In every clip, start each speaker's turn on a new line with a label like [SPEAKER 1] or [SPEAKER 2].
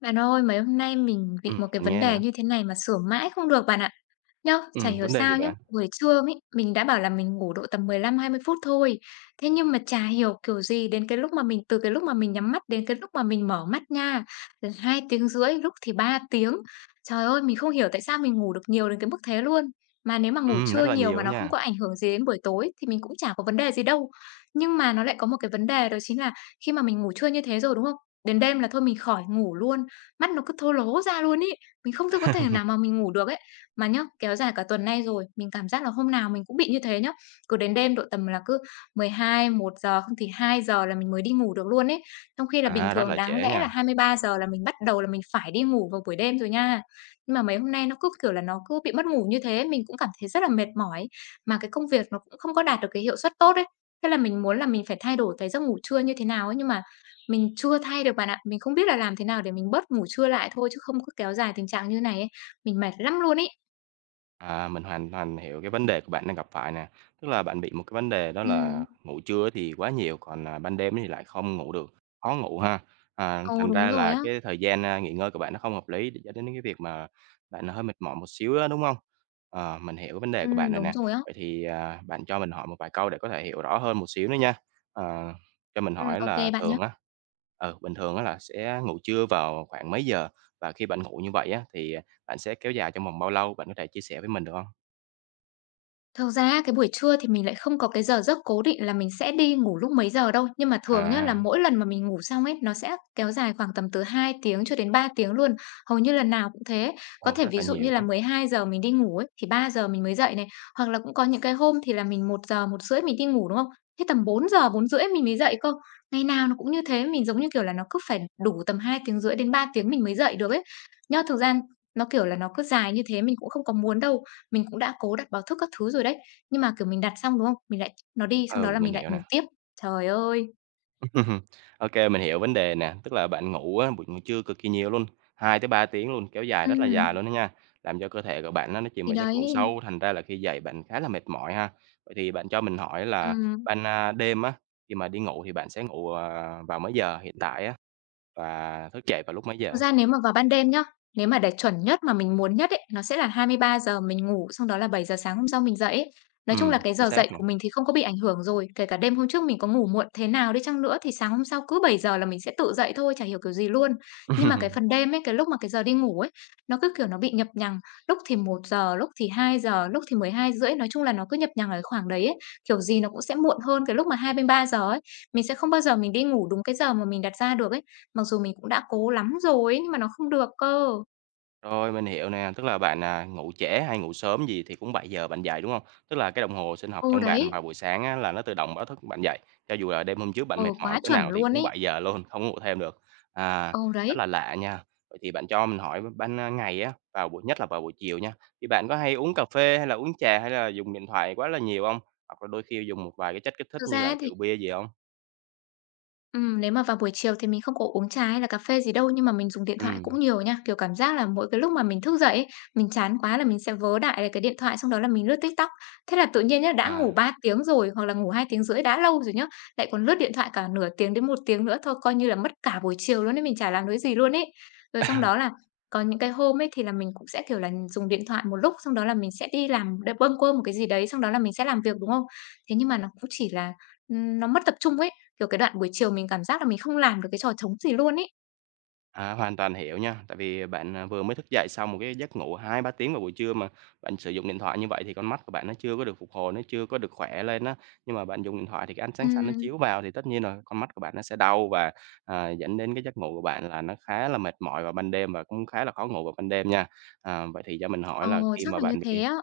[SPEAKER 1] Bạn ơi, mấy hôm nay mình bị
[SPEAKER 2] Ừm,
[SPEAKER 1] một cái
[SPEAKER 2] mình
[SPEAKER 1] vấn
[SPEAKER 2] nghe
[SPEAKER 1] đề
[SPEAKER 2] nè.
[SPEAKER 1] như thế này mà sửa mãi không được bạn ạ. Nhá, chả
[SPEAKER 2] Ừm,
[SPEAKER 1] hiểu
[SPEAKER 2] vấn đề gì
[SPEAKER 1] sao nhá,
[SPEAKER 2] bạn?
[SPEAKER 1] buổi trưa ấy, mình đã bảo là mình ngủ độ tầm 15-20 phút thôi. Thế nhưng mà chả hiểu kiểu gì đến cái lúc mà mình từ cái lúc mà mình nhắm mắt đến cái lúc mà mình mở mắt nha, là 2,5 tiếng, rưỡi, lúc thì 3 tiếng. Trời ơi, mình không hiểu tại sao mình ngủ được nhiều đến cái mức thế luôn. Mà nếu mà ngủ
[SPEAKER 2] Ừm,
[SPEAKER 1] trưa
[SPEAKER 2] rất là
[SPEAKER 1] nhiều mà
[SPEAKER 2] nhiều á
[SPEAKER 1] nó không
[SPEAKER 2] nha.
[SPEAKER 1] có ảnh hưởng gì đến buổi tối thì mình cũng chả có vấn đề gì đâu. Nhưng mà nó lại có một cái vấn đề đó chính là khi mà mình ngủ trưa như thế rồi, đúng không? Đến đêm là thôi mình khỏi ngủ luôn, mắt nó cứ thô lố ra luôn ý, mình không thể có thể nào mà mình ngủ được ấy. Mà nhá, kéo dài cả tuần nay rồi, mình cảm giác là hôm nào mình cũng bị như thế nhá. Cứ đến đêm độ tầm là cứ 12:00-1:00, không thì hai giờ là mình mới đi ngủ được luôn ấy. Trong khi là bình
[SPEAKER 2] À, rất
[SPEAKER 1] thường
[SPEAKER 2] là
[SPEAKER 1] đáng
[SPEAKER 2] trễ
[SPEAKER 1] lẽ là
[SPEAKER 2] nha.
[SPEAKER 1] 23 giờ là mình bắt đầu là mình phải đi ngủ vào buổi đêm rồi nha. Nhưng mà mấy hôm nay nó cứ, kiểu là, nó cứ bị mất ngủ như thế, mình cũng cảm thấy rất là mệt mỏi. Mà cái công việc nó cũng không có đạt được cái hiệu suất tốt ấy. Thế là mình muốn là mình phải thay đổi cái giấc ngủ trưa như thế nào ấy, nhưng mà mình chưa thay được bạn ạ. Mình không biết là làm thế nào để mình bớt ngủ trưa lại thôi chứ không cứ kéo dài tình trạng như này ấy, mình mệt lắm luôn ấy.
[SPEAKER 2] À, mình hoàn toàn hiểu cái vấn đề của bạn đang gặp phải nè. Tức là bạn bị một cái vấn đề đó
[SPEAKER 1] Ừm,
[SPEAKER 2] là ngủ trưa thì quá nhiều, còn, ban đêm thì lại không ngủ được, khó ngủ ha. À,
[SPEAKER 1] ừ,
[SPEAKER 2] thành
[SPEAKER 1] đúng
[SPEAKER 2] ra
[SPEAKER 1] rồi
[SPEAKER 2] là
[SPEAKER 1] á.
[SPEAKER 2] cái thời gian nghỉ ngơi của bạn nó không hợp lý để dẫn đến cái việc mà bạn hơi mệt mỏi một xíu á, đúng không? Ờ, mình hiểu cái vấn đề của bạn rồi
[SPEAKER 1] Đúng
[SPEAKER 2] nè.
[SPEAKER 1] rồi á.
[SPEAKER 2] Vậy thì, bạn cho mình hỏi một vài câu để có thể hiểu rõ hơn một xíu nữa nha. Ờ, cho mình hỏi
[SPEAKER 1] Ô kê
[SPEAKER 2] là
[SPEAKER 1] bạn nhá.
[SPEAKER 2] thường á bình thường á là sẽ ngủ trưa vào khoảng mấy giờ? Và khi bạn ngủ như vậy á thì bạn sẽ kéo dài trong vòng bao lâu? Bạn có thể chia sẻ với mình được hông?
[SPEAKER 1] Thực ra cái buổi trưa thì mình lại không có cái giờ giấc cố định là mình sẽ đi ngủ lúc mấy giờ đâu, nhưng mà thường nhá, là
[SPEAKER 2] À,
[SPEAKER 1] mỗi lần mà mình ngủ xong ấy, nó sẽ kéo dài khoảng tầm từ 2 tiếng cho đến 3 tiếng luôn, hầu như lần nào cũng thế. Có
[SPEAKER 2] ồ,
[SPEAKER 1] thể
[SPEAKER 2] rất
[SPEAKER 1] ví
[SPEAKER 2] là
[SPEAKER 1] dụ như
[SPEAKER 2] nhiều
[SPEAKER 1] là
[SPEAKER 2] đó.
[SPEAKER 1] 12 giờ mình đi ngủ ấy, thì ba giờ mình mới dậy này, hoặc là cũng có những cái hôm thì là mình một giờ một rưỡi mình đi ngủ, đúng không? Thế tầm bốn giờ bốn rưỡi mình mới dậy cơ. Ngày nào nó cũng như thế, mình giống như kiểu là nó cứ phải đủ tầm hai tiếng rưỡi đến 3 tiếng mình mới dậy được ấy. Nhá, thực ra nó, kiểu là, nó cứ dài như thế mình cũng không có muốn đâu, mình cũng đã cố đặt báo thức các thứ rồi đấy, nhưng mà, kiểu, mình đặt xong, đúng không? Mình lại nó đi, xong đó
[SPEAKER 2] Ừ,
[SPEAKER 1] là
[SPEAKER 2] mình
[SPEAKER 1] mình lại
[SPEAKER 2] hiểu nè.
[SPEAKER 1] ngủ tiếp. Trời ơi!
[SPEAKER 2] Ô kê, mình hiểu vấn đề nè, tức là bạn ngủ á, buổi ngủ trưa cực kỳ nhiều luôn, 2 tới 3 tiếng luôn, kéo dài rất là
[SPEAKER 1] Ừm,
[SPEAKER 2] dài luôn đó nha, làm cho cơ thể của bạn á nó chìm
[SPEAKER 1] thì
[SPEAKER 2] vào giấc ngủ
[SPEAKER 1] đấy.
[SPEAKER 2] sâu, thành ra là khi dậy bạn khá là mệt mỏi ha. Vậy thì bạn cho mình hỏi là
[SPEAKER 1] Ừm.
[SPEAKER 2] ban đêm á, khi mà đi ngủ thì bạn sẽ ngủ, vào mấy giờ hiện tại á, và thức dậy vào lúc mấy
[SPEAKER 1] Thực
[SPEAKER 2] giờ?
[SPEAKER 1] ra nếu mà vào ban đêm nhá, nếu mà để chuẩn nhất mà mình muốn nhất ấy, nó sẽ là hai mươi ba giờ mình ngủ, xong đó là 7 giờ sáng hôm sau mình dậy ấy. Nói chung là
[SPEAKER 2] Ừm,
[SPEAKER 1] cái
[SPEAKER 2] chính
[SPEAKER 1] giờ dậy
[SPEAKER 2] xác nè.
[SPEAKER 1] của mình thì không có bị ảnh hưởng rồi, kể cả đêm hôm trước mình có ngủ muộn thế nào đi chăng nữa thì sáng hôm sau cứ 7 giờ là mình sẽ tự dậy thôi, chả hiểu kiểu gì luôn. Nhưng mà cái phần đêm ấy, cái lúc mà cái giờ đi ngủ ấy, nó cứ, kiểu, nó bị nhập nhằng, lúc thì một giờ, lúc thì hai giờ, lúc thì 12 rưỡi, nói chung là nó cứ nhập nhằng ở cái khoảng đấy ấy, kiểu gì nó cũng sẽ muộn hơn cái lúc mà 23 giờ ấy. Mình sẽ không bao giờ mình đi ngủ đúng cái giờ mà mình đặt ra được ấy. Mặc dù mình cũng đã cố lắm rồi ấy, nhưng mà nó không được cơ.
[SPEAKER 2] Rồi, mình hiểu nè, tức là bạn, ngủ trễ hay ngủ sớm gì thì cũng 7 giờ bạn dậy, đúng không? Tức là cái đồng hồ sinh học
[SPEAKER 1] Ừ,
[SPEAKER 2] trong bạn
[SPEAKER 1] đấy,
[SPEAKER 2] vào buổi sáng á là nó tự động báo thức bạn dậy, cho dù là đêm hôm trước bạn mệt
[SPEAKER 1] ừ,
[SPEAKER 2] mỏi
[SPEAKER 1] quá
[SPEAKER 2] cỡ
[SPEAKER 1] chuẩn
[SPEAKER 2] nào thì
[SPEAKER 1] luôn
[SPEAKER 2] cũng
[SPEAKER 1] ấy.
[SPEAKER 2] 7 giờ luôn, không ngủ thêm được. À,
[SPEAKER 1] Ừ,
[SPEAKER 2] rất
[SPEAKER 1] đấy,
[SPEAKER 2] là lạ nha. Vậy thì bạn cho mình hỏi ban ngày á, vào buổi nhất là vào buổi chiều nha, thì bạn có hay uống cà phê hay là uống trà hay là dùng điện thoại quá là nhiều không? Hoặc là đôi khi dùng một vài cái chất kích thích
[SPEAKER 1] thực
[SPEAKER 2] như
[SPEAKER 1] ra
[SPEAKER 2] là
[SPEAKER 1] ấy thì
[SPEAKER 2] rượu bia gì không?
[SPEAKER 1] ừm, nếu mà vào buổi chiều thì mình không có uống trà hay là cà phê gì đâu, nhưng mà mình dùng điện thoại cũng
[SPEAKER 2] Ừm,
[SPEAKER 1] nhiều nha. Kiểu, cảm giác là mỗi cái lúc mà mình thức dậy ấy, mình chán quá là mình sẽ vớ đại lại cái điện thoại, xong đó là mình lướt TikTok. Thế là tự nhiên nhá, đã ngủ
[SPEAKER 2] à.
[SPEAKER 1] 3 tiếng rồi hoặc là ngủ 2 tiếng rưỡi đã lâu rồi nhá, lại còn lướt điện thoại cả nửa tiếng đến một tiếng nữa thôi, coi như là mất cả buổi chiều luôn ấy, mình chả làm được gì luôn ấy. Rồi xong đó là có những cái hôm ấy thì là mình cũng sẽ, kiểu là, dùng điện thoại một lúc, xong đó là mình sẽ đi làm đ bâng quơ một cái gì đấy, xong đó là mình sẽ làm việc, đúng không? Thế nhưng mà nó cũng chỉ là, nó mất tập trung ấy, kiểu, cái đoạn buổi chiều mình cảm giác là mình không làm được cái trò trống gì luôn ấy.
[SPEAKER 2] À, hoàn toàn hiểu nha, tại vì bạn, vừa mới thức dậy sau một cái giấc ngủ hai ba tiếng vào buổi trưa mà bạn sử dụng điện thoại như vậy thì con mắt của bạn nó chưa có được phục hồi, nó chưa có được khỏe lên á. Nhưng mà bạn dùng điện thoại thì cái ánh sáng xanh nó
[SPEAKER 1] Ừm.
[SPEAKER 2] chiếu vào thì tất nhiên rồi con mắt của bạn nó sẽ đau và, dẫn đến cái giấc ngủ của bạn là nó khá là mệt mỏi vào ban đêm và cũng khá là khó ngủ vào ban đêm nha. À, vậy thì cho mình
[SPEAKER 1] Ờ,
[SPEAKER 2] hỏi là khi
[SPEAKER 1] chắc
[SPEAKER 2] mà
[SPEAKER 1] là như
[SPEAKER 2] bạn bị.
[SPEAKER 1] thế á.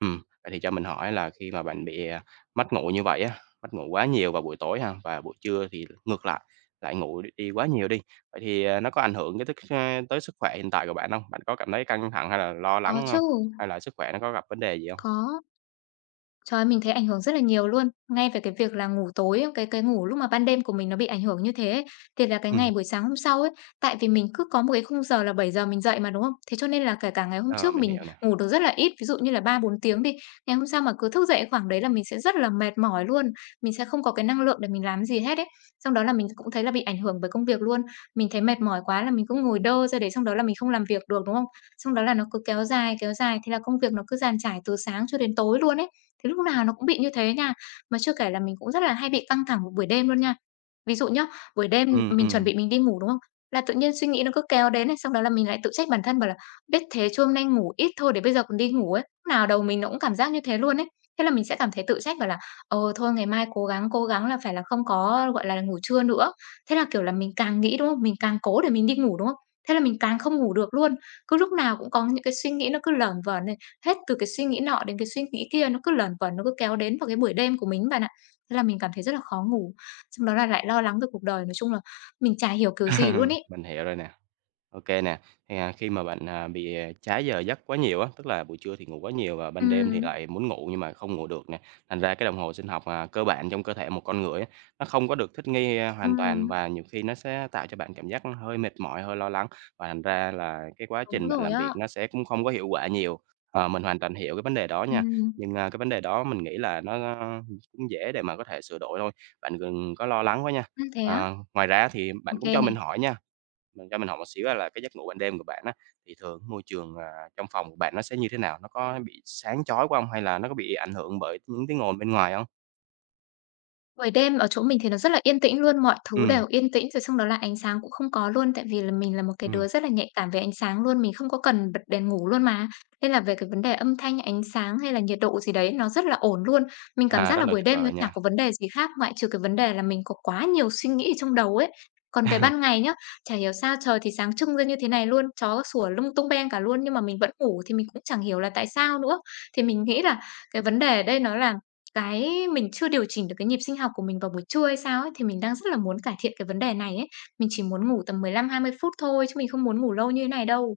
[SPEAKER 2] Vậy thì cho mình hỏi là khi mà bạn bị, mất ngủ như vậy á, mất ngủ quá nhiều vào buổi tối ha, và buổi trưa thì ngược lại, lại ngủ đi quá nhiều đi, vậy thì, nó có ảnh hưởng cái tới tới sức khỏe hiện tại của bạn không? Bạn có cảm thấy căng thẳng hay là lo lắng
[SPEAKER 1] Có chứ,
[SPEAKER 2] không? Hay là sức khỏe nó có gặp vấn đề gì không?
[SPEAKER 1] có. Trời ơi, mình thấy ảnh hưởng rất là nhiều luôn. Ngay về cái việc là ngủ tối, cái ngủ lúc mà ban đêm của mình nó bị ảnh hưởng như thế ấy, thì là cái ngày
[SPEAKER 2] Ừm,
[SPEAKER 1] buổi sáng hôm sau ấy, tại vì mình cứ có một cái khung giờ là 7 giờ mình dậy mà, đúng không? Thế cho nên là kể cả ngày hôm
[SPEAKER 2] ờ,
[SPEAKER 1] trước
[SPEAKER 2] mình
[SPEAKER 1] mình
[SPEAKER 2] hiểu nè.
[SPEAKER 1] ngủ được rất là ít, ví dụ như là ba bốn tiếng đi, ngày hôm sau mà cứ thức dậy khoảng đấy là mình sẽ rất là mệt mỏi luôn, mình sẽ không có cái năng lượng để mình làm gì hết ấy. Xong đó là mình cũng thấy là bị ảnh hưởng bởi công việc luôn. Mình thấy mệt mỏi quá là mình cứ ngồi đơ ra đấy, xong đó là mình không làm việc được, đúng không? Xong đó là nó cứ kéo dài, thế là công việc nó cứ dàn trải từ sáng cho đến tối luôn ấy. Thế lúc nào nó cũng bị như thế nha. Mà chưa kể là mình cũng rất là hay bị căng thẳng vào buổi đêm luôn nha. Ví dụ nhá, buổi đêm
[SPEAKER 2] Ừm,
[SPEAKER 1] mình chuẩn
[SPEAKER 2] ừm,
[SPEAKER 1] bị mình đi ngủ, đúng không? Là tự nhiên suy nghĩ nó cứ kéo đến này, xong đó là mình lại tự trách bản thân bảo là "Biết thế chứ hôm nay ngủ ít thôi để bây giờ còn đi ngủ" ấy. Lúc nào đầu mình nó cũng cảm giác như thế luôn ấy. Thế là mình sẽ cảm thấy tự trách bảo là "Ờ, thôi ngày mai cố gắng là phải là không có, gọi là, ngủ trưa nữa." Thế là, kiểu là, mình càng nghĩ, đúng không? Mình càng cố để mình đi ngủ, đúng không? Thế là mình càng không ngủ được luôn. Cứ lúc nào cũng có những cái suy nghĩ nó cứ lởn vởn. Hết từ cái suy nghĩ nọ đến cái suy nghĩ kia, nó cứ luẩn quẩn, nó cứ kéo đến vào cái buổi đêm của mình ấy bạn ạ. Thế là mình cảm thấy rất là khó ngủ, xong đó là lại lo lắng về cuộc đời, nói chung là mình chả hiểu kiểu gì luôn ấy.
[SPEAKER 2] mình hiểu rồi nè. OK nè, thì, khi mà bạn, bị, trái giờ giấc quá nhiều á, tức là buổi trưa thì ngủ quá nhiều và ban đêm thì
[SPEAKER 1] Ừm,
[SPEAKER 2] lại muốn ngủ nhưng mà không ngủ được nè, thành ra cái đồng hồ sinh học, cơ bản trong cơ thể một con người á, nó không có được thích nghi hoàn
[SPEAKER 1] ừm,
[SPEAKER 2] toàn và nhiều khi nó sẽ tạo cho bạn cảm giác hơi mệt mỏi, hơi lo lắng và thành ra là cái quá
[SPEAKER 1] đúng
[SPEAKER 2] trình bạn
[SPEAKER 1] rồi
[SPEAKER 2] làm
[SPEAKER 1] á.
[SPEAKER 2] việc nó sẽ cũng không có hiệu quả nhiều. Ờ, mình hoàn toàn hiểu cái vấn đề đó nha,
[SPEAKER 1] Ừm,
[SPEAKER 2] nhưng cái vấn đề đó mình nghĩ là cũng dễ để mà có thể sửa đổi thôi, bạn đừng có lo lắng quá nha.
[SPEAKER 1] ưm, thế á?
[SPEAKER 2] Ờ, ngoài ra thì
[SPEAKER 1] Ô
[SPEAKER 2] bạn cũng
[SPEAKER 1] kê
[SPEAKER 2] cho
[SPEAKER 1] này.
[SPEAKER 2] mình hỏi nha, mình cho mình hỏi một xíu á là cái giấc ngủ ban đêm của bạn á, thì thường môi trường, trong phòng của bạn nó sẽ như thế nào? Nó có bị sáng chói quá hông? Hay là nó có bị ảnh hưởng bởi những tiếng ồn bên ngoài không?
[SPEAKER 1] Buổi đêm ở chỗ mình thì nó rất là yên tĩnh luôn, mọi thứ
[SPEAKER 2] Ừ,
[SPEAKER 1] đều yên tĩnh rồi xong đó là ánh sáng cũng không có luôn, tại vì là mình là một cái
[SPEAKER 2] ừ,
[SPEAKER 1] đứa rất là nhạy cảm về ánh sáng luôn, mình không có cần bật đèn ngủ luôn mà. Nên là về cái vấn đề âm thanh, ánh sáng hay là nhiệt độ gì đấy nó rất là ổn luôn. Mình cảm
[SPEAKER 2] à,
[SPEAKER 1] giác
[SPEAKER 2] rất
[SPEAKER 1] là
[SPEAKER 2] là
[SPEAKER 1] buổi
[SPEAKER 2] tuyệt
[SPEAKER 1] đêm nó
[SPEAKER 2] vời
[SPEAKER 1] chả
[SPEAKER 2] nha.
[SPEAKER 1] có vấn đề gì khác ngoại trừ cái vấn đề là mình có quá nhiều suy nghĩ ở trong đầu ấy. Còn về ban ngày nhá, chả hiểu sao trời thì sáng trưng ra như thế này luôn, chó sủa lung tung beng cả luôn nhưng mà mình vẫn ngủ thì mình cũng chẳng hiểu là tại sao nữa. Thì mình nghĩ là cái vấn đề ở đây nó là cái mình chưa điều chỉnh được cái nhịp sinh học của mình vào buổi trưa hay sao ấy, thì mình đang rất là muốn cải thiện cái vấn đề này ấy. Mình chỉ muốn ngủ tầm 15-20 phút thôi chứ mình không muốn ngủ lâu như thế này đâu.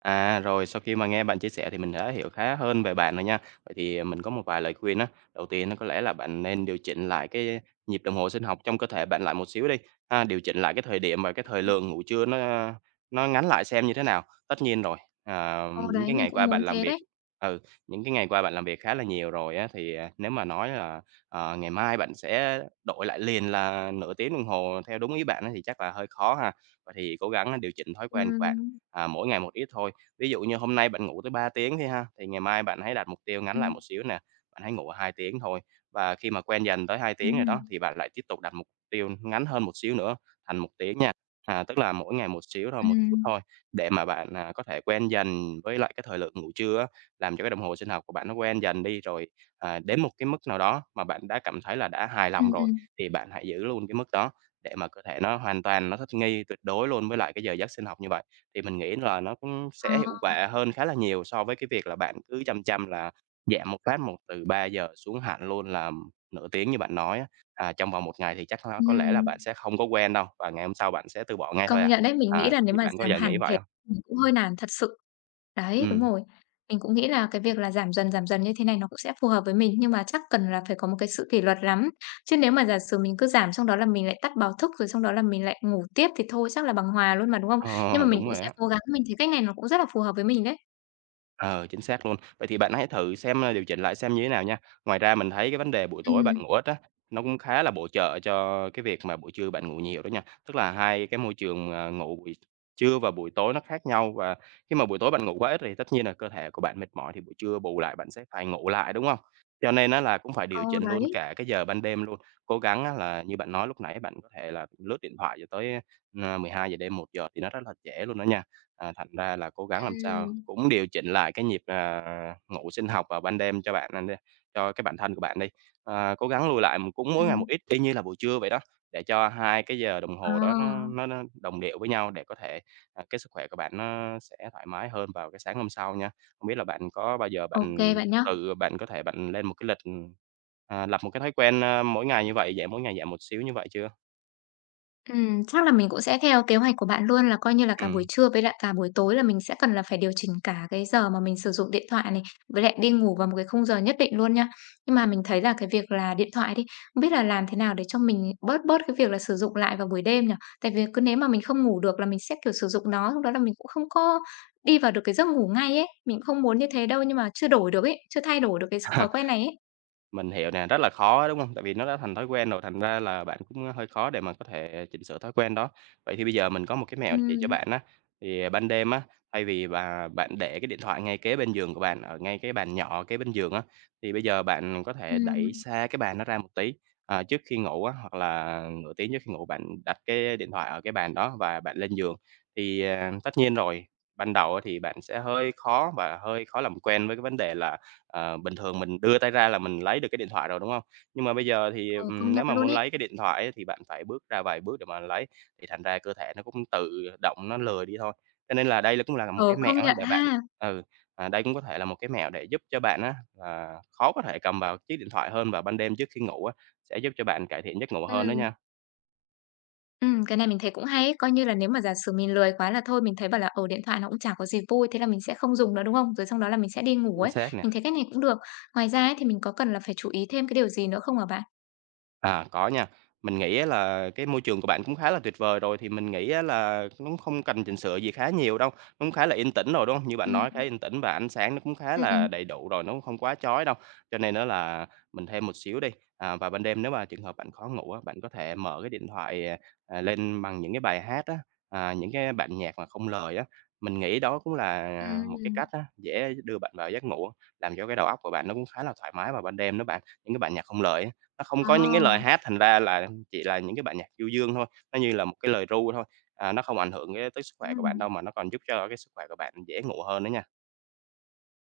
[SPEAKER 2] À, rồi sau khi mà nghe bạn chia sẻ thì mình đã hiểu khá hơn về bạn rồi nha. Vậy thì mình có một vài lời khuyên á. Đầu tiên nó có lẽ là bạn nên điều chỉnh lại cái nhịp đồng hồ sinh học trong cơ thể bạn lại một xíu đi. Ha, điều chỉnh lại cái thời điểm và cái thời lượng ngủ trưa nó ngắn lại xem như thế nào. Tất nhiên rồi,
[SPEAKER 1] Ờ,
[SPEAKER 2] những
[SPEAKER 1] đấy,
[SPEAKER 2] cái
[SPEAKER 1] mình
[SPEAKER 2] ngày
[SPEAKER 1] cũng
[SPEAKER 2] qua
[SPEAKER 1] muốn
[SPEAKER 2] bạn làm
[SPEAKER 1] thế
[SPEAKER 2] việc
[SPEAKER 1] đấy.
[SPEAKER 2] ừ, những cái ngày qua bạn làm việc khá là nhiều rồi á thì nếu mà nói là ngày mai bạn sẽ đổi lại liền là nửa tiếng đồng hồ theo đúng ý bạn á, thì chắc là hơi khó ha. Vậy thì cố gắng điều chỉnh thói quen của bạn.
[SPEAKER 1] Ừm,
[SPEAKER 2] À, mỗi ngày một ít thôi. Ví dụ như hôm nay bạn ngủ tới 3 tiếng thì ha, thì ngày mai bạn hãy đặt mục tiêu ngắn
[SPEAKER 1] ừm,
[SPEAKER 2] lại một xíu nè, bạn hãy ngủ 2 tiếng thôi. Và khi mà quen dần tới 2 tiếng rồi đó,
[SPEAKER 1] ừm,
[SPEAKER 2] thì bạn lại tiếp tục đặt mục tiêu ngắn hơn một xíu nữa, thành 1 tiếng nha. À, tức là mỗi ngày một xíu thôi, một chút
[SPEAKER 1] ừm,
[SPEAKER 2] thôi, để mà bạn, có thể quen dần với lại cái thời lượng ngủ trưa á, làm cho cái đồng hồ sinh học của bạn nó quen dần đi. Rồi, đến một cái mức nào đó mà bạn đã cảm thấy là đã hài lòng
[SPEAKER 1] ừm,
[SPEAKER 2] rồi,
[SPEAKER 1] ừm.
[SPEAKER 2] thì bạn hãy giữ luôn cái mức đó để mà cơ thể nó hoàn toàn nó thích nghi tuyệt đối luôn với lại cái giờ giấc sinh học như vậy. Thì mình nghĩ là nó cũng
[SPEAKER 1] Ờ,
[SPEAKER 2] sẽ hiệu quả hơn khá là nhiều so với cái việc là bạn cứ chăm chăm là giảm một phát một từ 3 giờ xuống hẳn luôn là nửa tiếng như bạn nói á, trong vòng một ngày thì chắc nó có lẽ là
[SPEAKER 1] ừm.
[SPEAKER 2] bạn sẽ không có quen đâu, và ngày hôm sau bạn sẽ từ bỏ ngay
[SPEAKER 1] Công
[SPEAKER 2] thôi à.
[SPEAKER 1] nhận đấy, mình nghĩ
[SPEAKER 2] À,
[SPEAKER 1] là nếu
[SPEAKER 2] thì
[SPEAKER 1] mà
[SPEAKER 2] bạn có bao
[SPEAKER 1] giảm
[SPEAKER 2] giờ nghĩ
[SPEAKER 1] hẳn
[SPEAKER 2] vậy
[SPEAKER 1] thế
[SPEAKER 2] không?
[SPEAKER 1] mình cũng hơi nản thật sự. Đấy, đúng
[SPEAKER 2] Ừ,
[SPEAKER 1] rồi. Mình cũng nghĩ là cái việc là giảm dần như thế này nó cũng sẽ phù hợp với mình, nhưng mà chắc cần là phải có một cái sự kỷ luật lắm. Chứ nếu mà giả sử mình cứ giảm xong đó là mình lại tắt báo thức, rồi xong đó là mình lại ngủ tiếp thì thôi chắc là bằng hòa luôn mà, đúng không? Nhưng
[SPEAKER 2] ờ,
[SPEAKER 1] mà mình
[SPEAKER 2] đúng
[SPEAKER 1] cũng
[SPEAKER 2] rồi
[SPEAKER 1] sẽ
[SPEAKER 2] á.
[SPEAKER 1] cố gắng, mình thấy cách này nó cũng rất là phù hợp với mình đấy.
[SPEAKER 2] Ờ, chính xác luôn. Vậy thì bạn hãy thử xem điều chỉnh lại xem như thế nào nha. Ngoài ra mình thấy cái vấn đề buổi tối
[SPEAKER 1] Ừ.
[SPEAKER 2] bạn ngủ ít á, nó cũng khá là bổ trợ cho cái việc mà buổi trưa bạn ngủ nhiều đó nha. Tức là hai cái môi trường, ngủ buổi trưa và buổi tối nó khác nhau và khi mà buổi tối bạn ngủ quá ít thì tất nhiên là cơ thể của bạn mệt mỏi thì buổi trưa bù lại bạn sẽ phải ngủ lại, đúng không? Cho nên á là cũng phải điều
[SPEAKER 1] Ồ
[SPEAKER 2] chỉnh luôn
[SPEAKER 1] đấy,
[SPEAKER 2] cả cái giờ ban đêm luôn. Cố gắng á là như bạn nói lúc nãy bạn có thể là lướt điện thoại cho tới, ơ, giờ đêm, 1 giờ thì nó rất là trễ luôn đó nha. À, thành ra là cố gắng làm sao
[SPEAKER 1] ừm,
[SPEAKER 2] cũng điều chỉnh lại cái nhịp, ngủ sinh học vào ban đêm cho bạn anh đi, cho cái bản thân của bạn đi. Ờ, cố gắng lùi lại cũng mỗi ngày một
[SPEAKER 1] ừm.
[SPEAKER 2] ít, y như là buổi trưa vậy đó, để cho 2 cái giờ đồng
[SPEAKER 1] Ờ,
[SPEAKER 2] hồ đó nó đồng điệu với nhau để có thể, cái sức khỏe của bạn nó sẽ thoải mái hơn vào cái sáng hôm sau nha. Không biết là bạn có bao giờ
[SPEAKER 1] ô
[SPEAKER 2] bạn
[SPEAKER 1] bạn nhá.
[SPEAKER 2] tự bạn có thể bạn lên một cái lịch, ừ, lập một cái thói quen, mỗi ngày như vậy, giảm mỗi ngày giảm một xíu như vậy chưa?
[SPEAKER 1] Chắc là mình cũng sẽ theo kế hoạch của bạn luôn là coi như là cả buổi
[SPEAKER 2] Ừm.
[SPEAKER 1] trưa với lại cả buổi tối là mình sẽ cần là phải điều chỉnh cả cái giờ mà mình sử dụng điện thoại này, với lại đi ngủ vào một cái khung giờ nhất định luôn nha. Nhưng mà mình thấy là cái việc là điện thoại đi, không biết là làm thế nào để cho mình bớt bớt cái việc là sử dụng lại vào buổi đêm nhỉ? Tại vì cứ nếu mà mình không ngủ được là mình sẽ kiểu sử dụng nó, lúc đó là mình cũng không có đi vào được cái giấc ngủ ngay ấy. Mình cũng không muốn như thế đâu nhưng mà chưa đổi được ấy, chưa thay đổi được cái thói quen này ấy.
[SPEAKER 2] Mình hiểu nè, rất là khó, đúng không? Tại vì nó đã thành thói quen rồi, thành ra là bạn cũng hơi khó để mà có thể chỉnh sửa thói quen đó. Vậy thì bây giờ mình có một cái mẹo chỉ cho
[SPEAKER 1] Ừm,
[SPEAKER 2] bạn á, thì ban đêm á, thay vì bạn để cái điện thoại ngay kế bên giường của bạn, ở ngay cái bàn nhỏ kế bên giường á, thì bây giờ bạn có thể đẩy
[SPEAKER 1] ừm,
[SPEAKER 2] xa cái bàn nó ra một tí, à, trước khi ngủ á, hoặc là nửa tiếng trước khi ngủ bạn đặt cái điện thoại ở cái bàn đó và bạn lên giường. Thì, tất nhiên rồi, ban đầu á thì bạn sẽ hơi khó và hơi khó làm quen với cái vấn đề là: Ờ, bình thường mình đưa tay ra là mình lấy được cái điện thoại rồi, đúng không? Nhưng mà bây giờ thì,
[SPEAKER 1] ờ, công nhận
[SPEAKER 2] nếu mà
[SPEAKER 1] luôn
[SPEAKER 2] muốn
[SPEAKER 1] ấy.
[SPEAKER 2] lấy cái điện thoại á thì bạn phải bước ra vài bước để mà lấy, thì thành ra cơ thể nó cũng tự động nó lười đi thôi. Cho nên là đây là cũng là một
[SPEAKER 1] Ờ,
[SPEAKER 2] cái
[SPEAKER 1] công
[SPEAKER 2] mẹo
[SPEAKER 1] nhận
[SPEAKER 2] để bạn
[SPEAKER 1] ha.
[SPEAKER 2] ừ, đây cũng có thể là một cái mẹo để giúp cho bạn á là khó có thể cầm vào chiếc điện thoại hơn vào ban đêm trước khi ngủ á, sẽ giúp cho bạn cải thiện giấc ngủ hơn đó
[SPEAKER 1] Ừm.
[SPEAKER 2] nha.
[SPEAKER 1] Cái này mình thấy cũng hay ấy, coi như là nếu mà giả sử mình lười quá là thôi mình thấy bảo là, ở điện thoại nó cũng chả có gì vui, thế là mình sẽ không dùng nó, đúng không? Rồi xong đó là mình sẽ đi ngủ
[SPEAKER 2] Chính
[SPEAKER 1] ấy,
[SPEAKER 2] xác nè.
[SPEAKER 1] mình thấy cách này cũng được. Ngoài ra ấy thì mình có cần là phải chú ý thêm cái điều gì nữa không hả bạn?
[SPEAKER 2] À, có nha. Mình nghĩ á là cái môi trường của bạn cũng khá là tuyệt vời rồi, thì mình nghĩ á là nó cũng không cần chỉnh sửa gì khá nhiều đâu, nó cũng khá là yên tĩnh rồi, đúng không? Như bạn
[SPEAKER 1] Ừm,
[SPEAKER 2] nói khá
[SPEAKER 1] ừm,
[SPEAKER 2] yên tĩnh và ánh sáng nó cũng khá
[SPEAKER 1] ừm, ừm.
[SPEAKER 2] là đầy đủ rồi, nó cũng không quá chói đâu. Cho nên á là mình thêm một xíu đi, à, và ban đêm nếu mà trường hợp bạn khó ngủ á, bạn có thể mở cái điện thoại, lên bằng những cái bài hát á, à, những cái bản nhạc mà không lời á. Mình nghĩ đó cũng là một cái
[SPEAKER 1] Ừm.
[SPEAKER 2] cách á, dễ đưa bạn vào giấc ngủ, làm cho cái đầu óc của bạn nó cũng khá là thoải mái vào ban đêm đó bạn, những cái bản nhạc không lời ấy. Nó không
[SPEAKER 1] Ờ.
[SPEAKER 2] có những cái lời hát, thành ra là chỉ là những cái bản nhạc du dương thôi, nó như là một cái lời ru thôi, à, nó không ảnh hưởng cái tới sức khỏe của bạn
[SPEAKER 1] Ừm.
[SPEAKER 2] đâu, mà nó còn giúp cho cái sức khỏe của bạn dễ ngủ hơn nữa nha.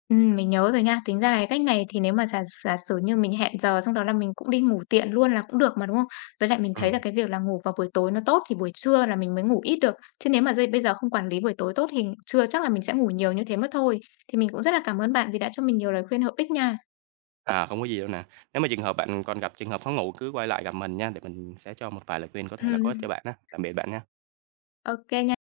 [SPEAKER 1] Mình nhớ rồi nha. Tính ra là cái cách này thì nếu mà giả giả sử như mình hẹn giờ xong đó là mình cũng đi ngủ tiện luôn là cũng được mà, đúng không? Với lại mình thấy
[SPEAKER 2] Ừm,
[SPEAKER 1] là cái việc là ngủ vào buổi tối nó tốt thì buổi trưa là mình mới ngủ ít được, chứ nếu mà dây bây giờ không quản lý buổi tối tốt thì trưa chắc là mình sẽ ngủ nhiều như thế mất thôi. Thì mình cũng rất là cảm ơn bạn vì đã cho mình nhiều lời khuyên hữu ích nha.
[SPEAKER 2] à, không có gì đâu nè. Nếu mà trường hợp bạn còn gặp trường hợp khó ngủ cứ quay lại gặp mình nha, để mình sẽ cho một vài lời khuyên có thể là có ích
[SPEAKER 1] Ừm,
[SPEAKER 2] cho bạn á. Tạm biệt bạn nha.
[SPEAKER 1] ô nha.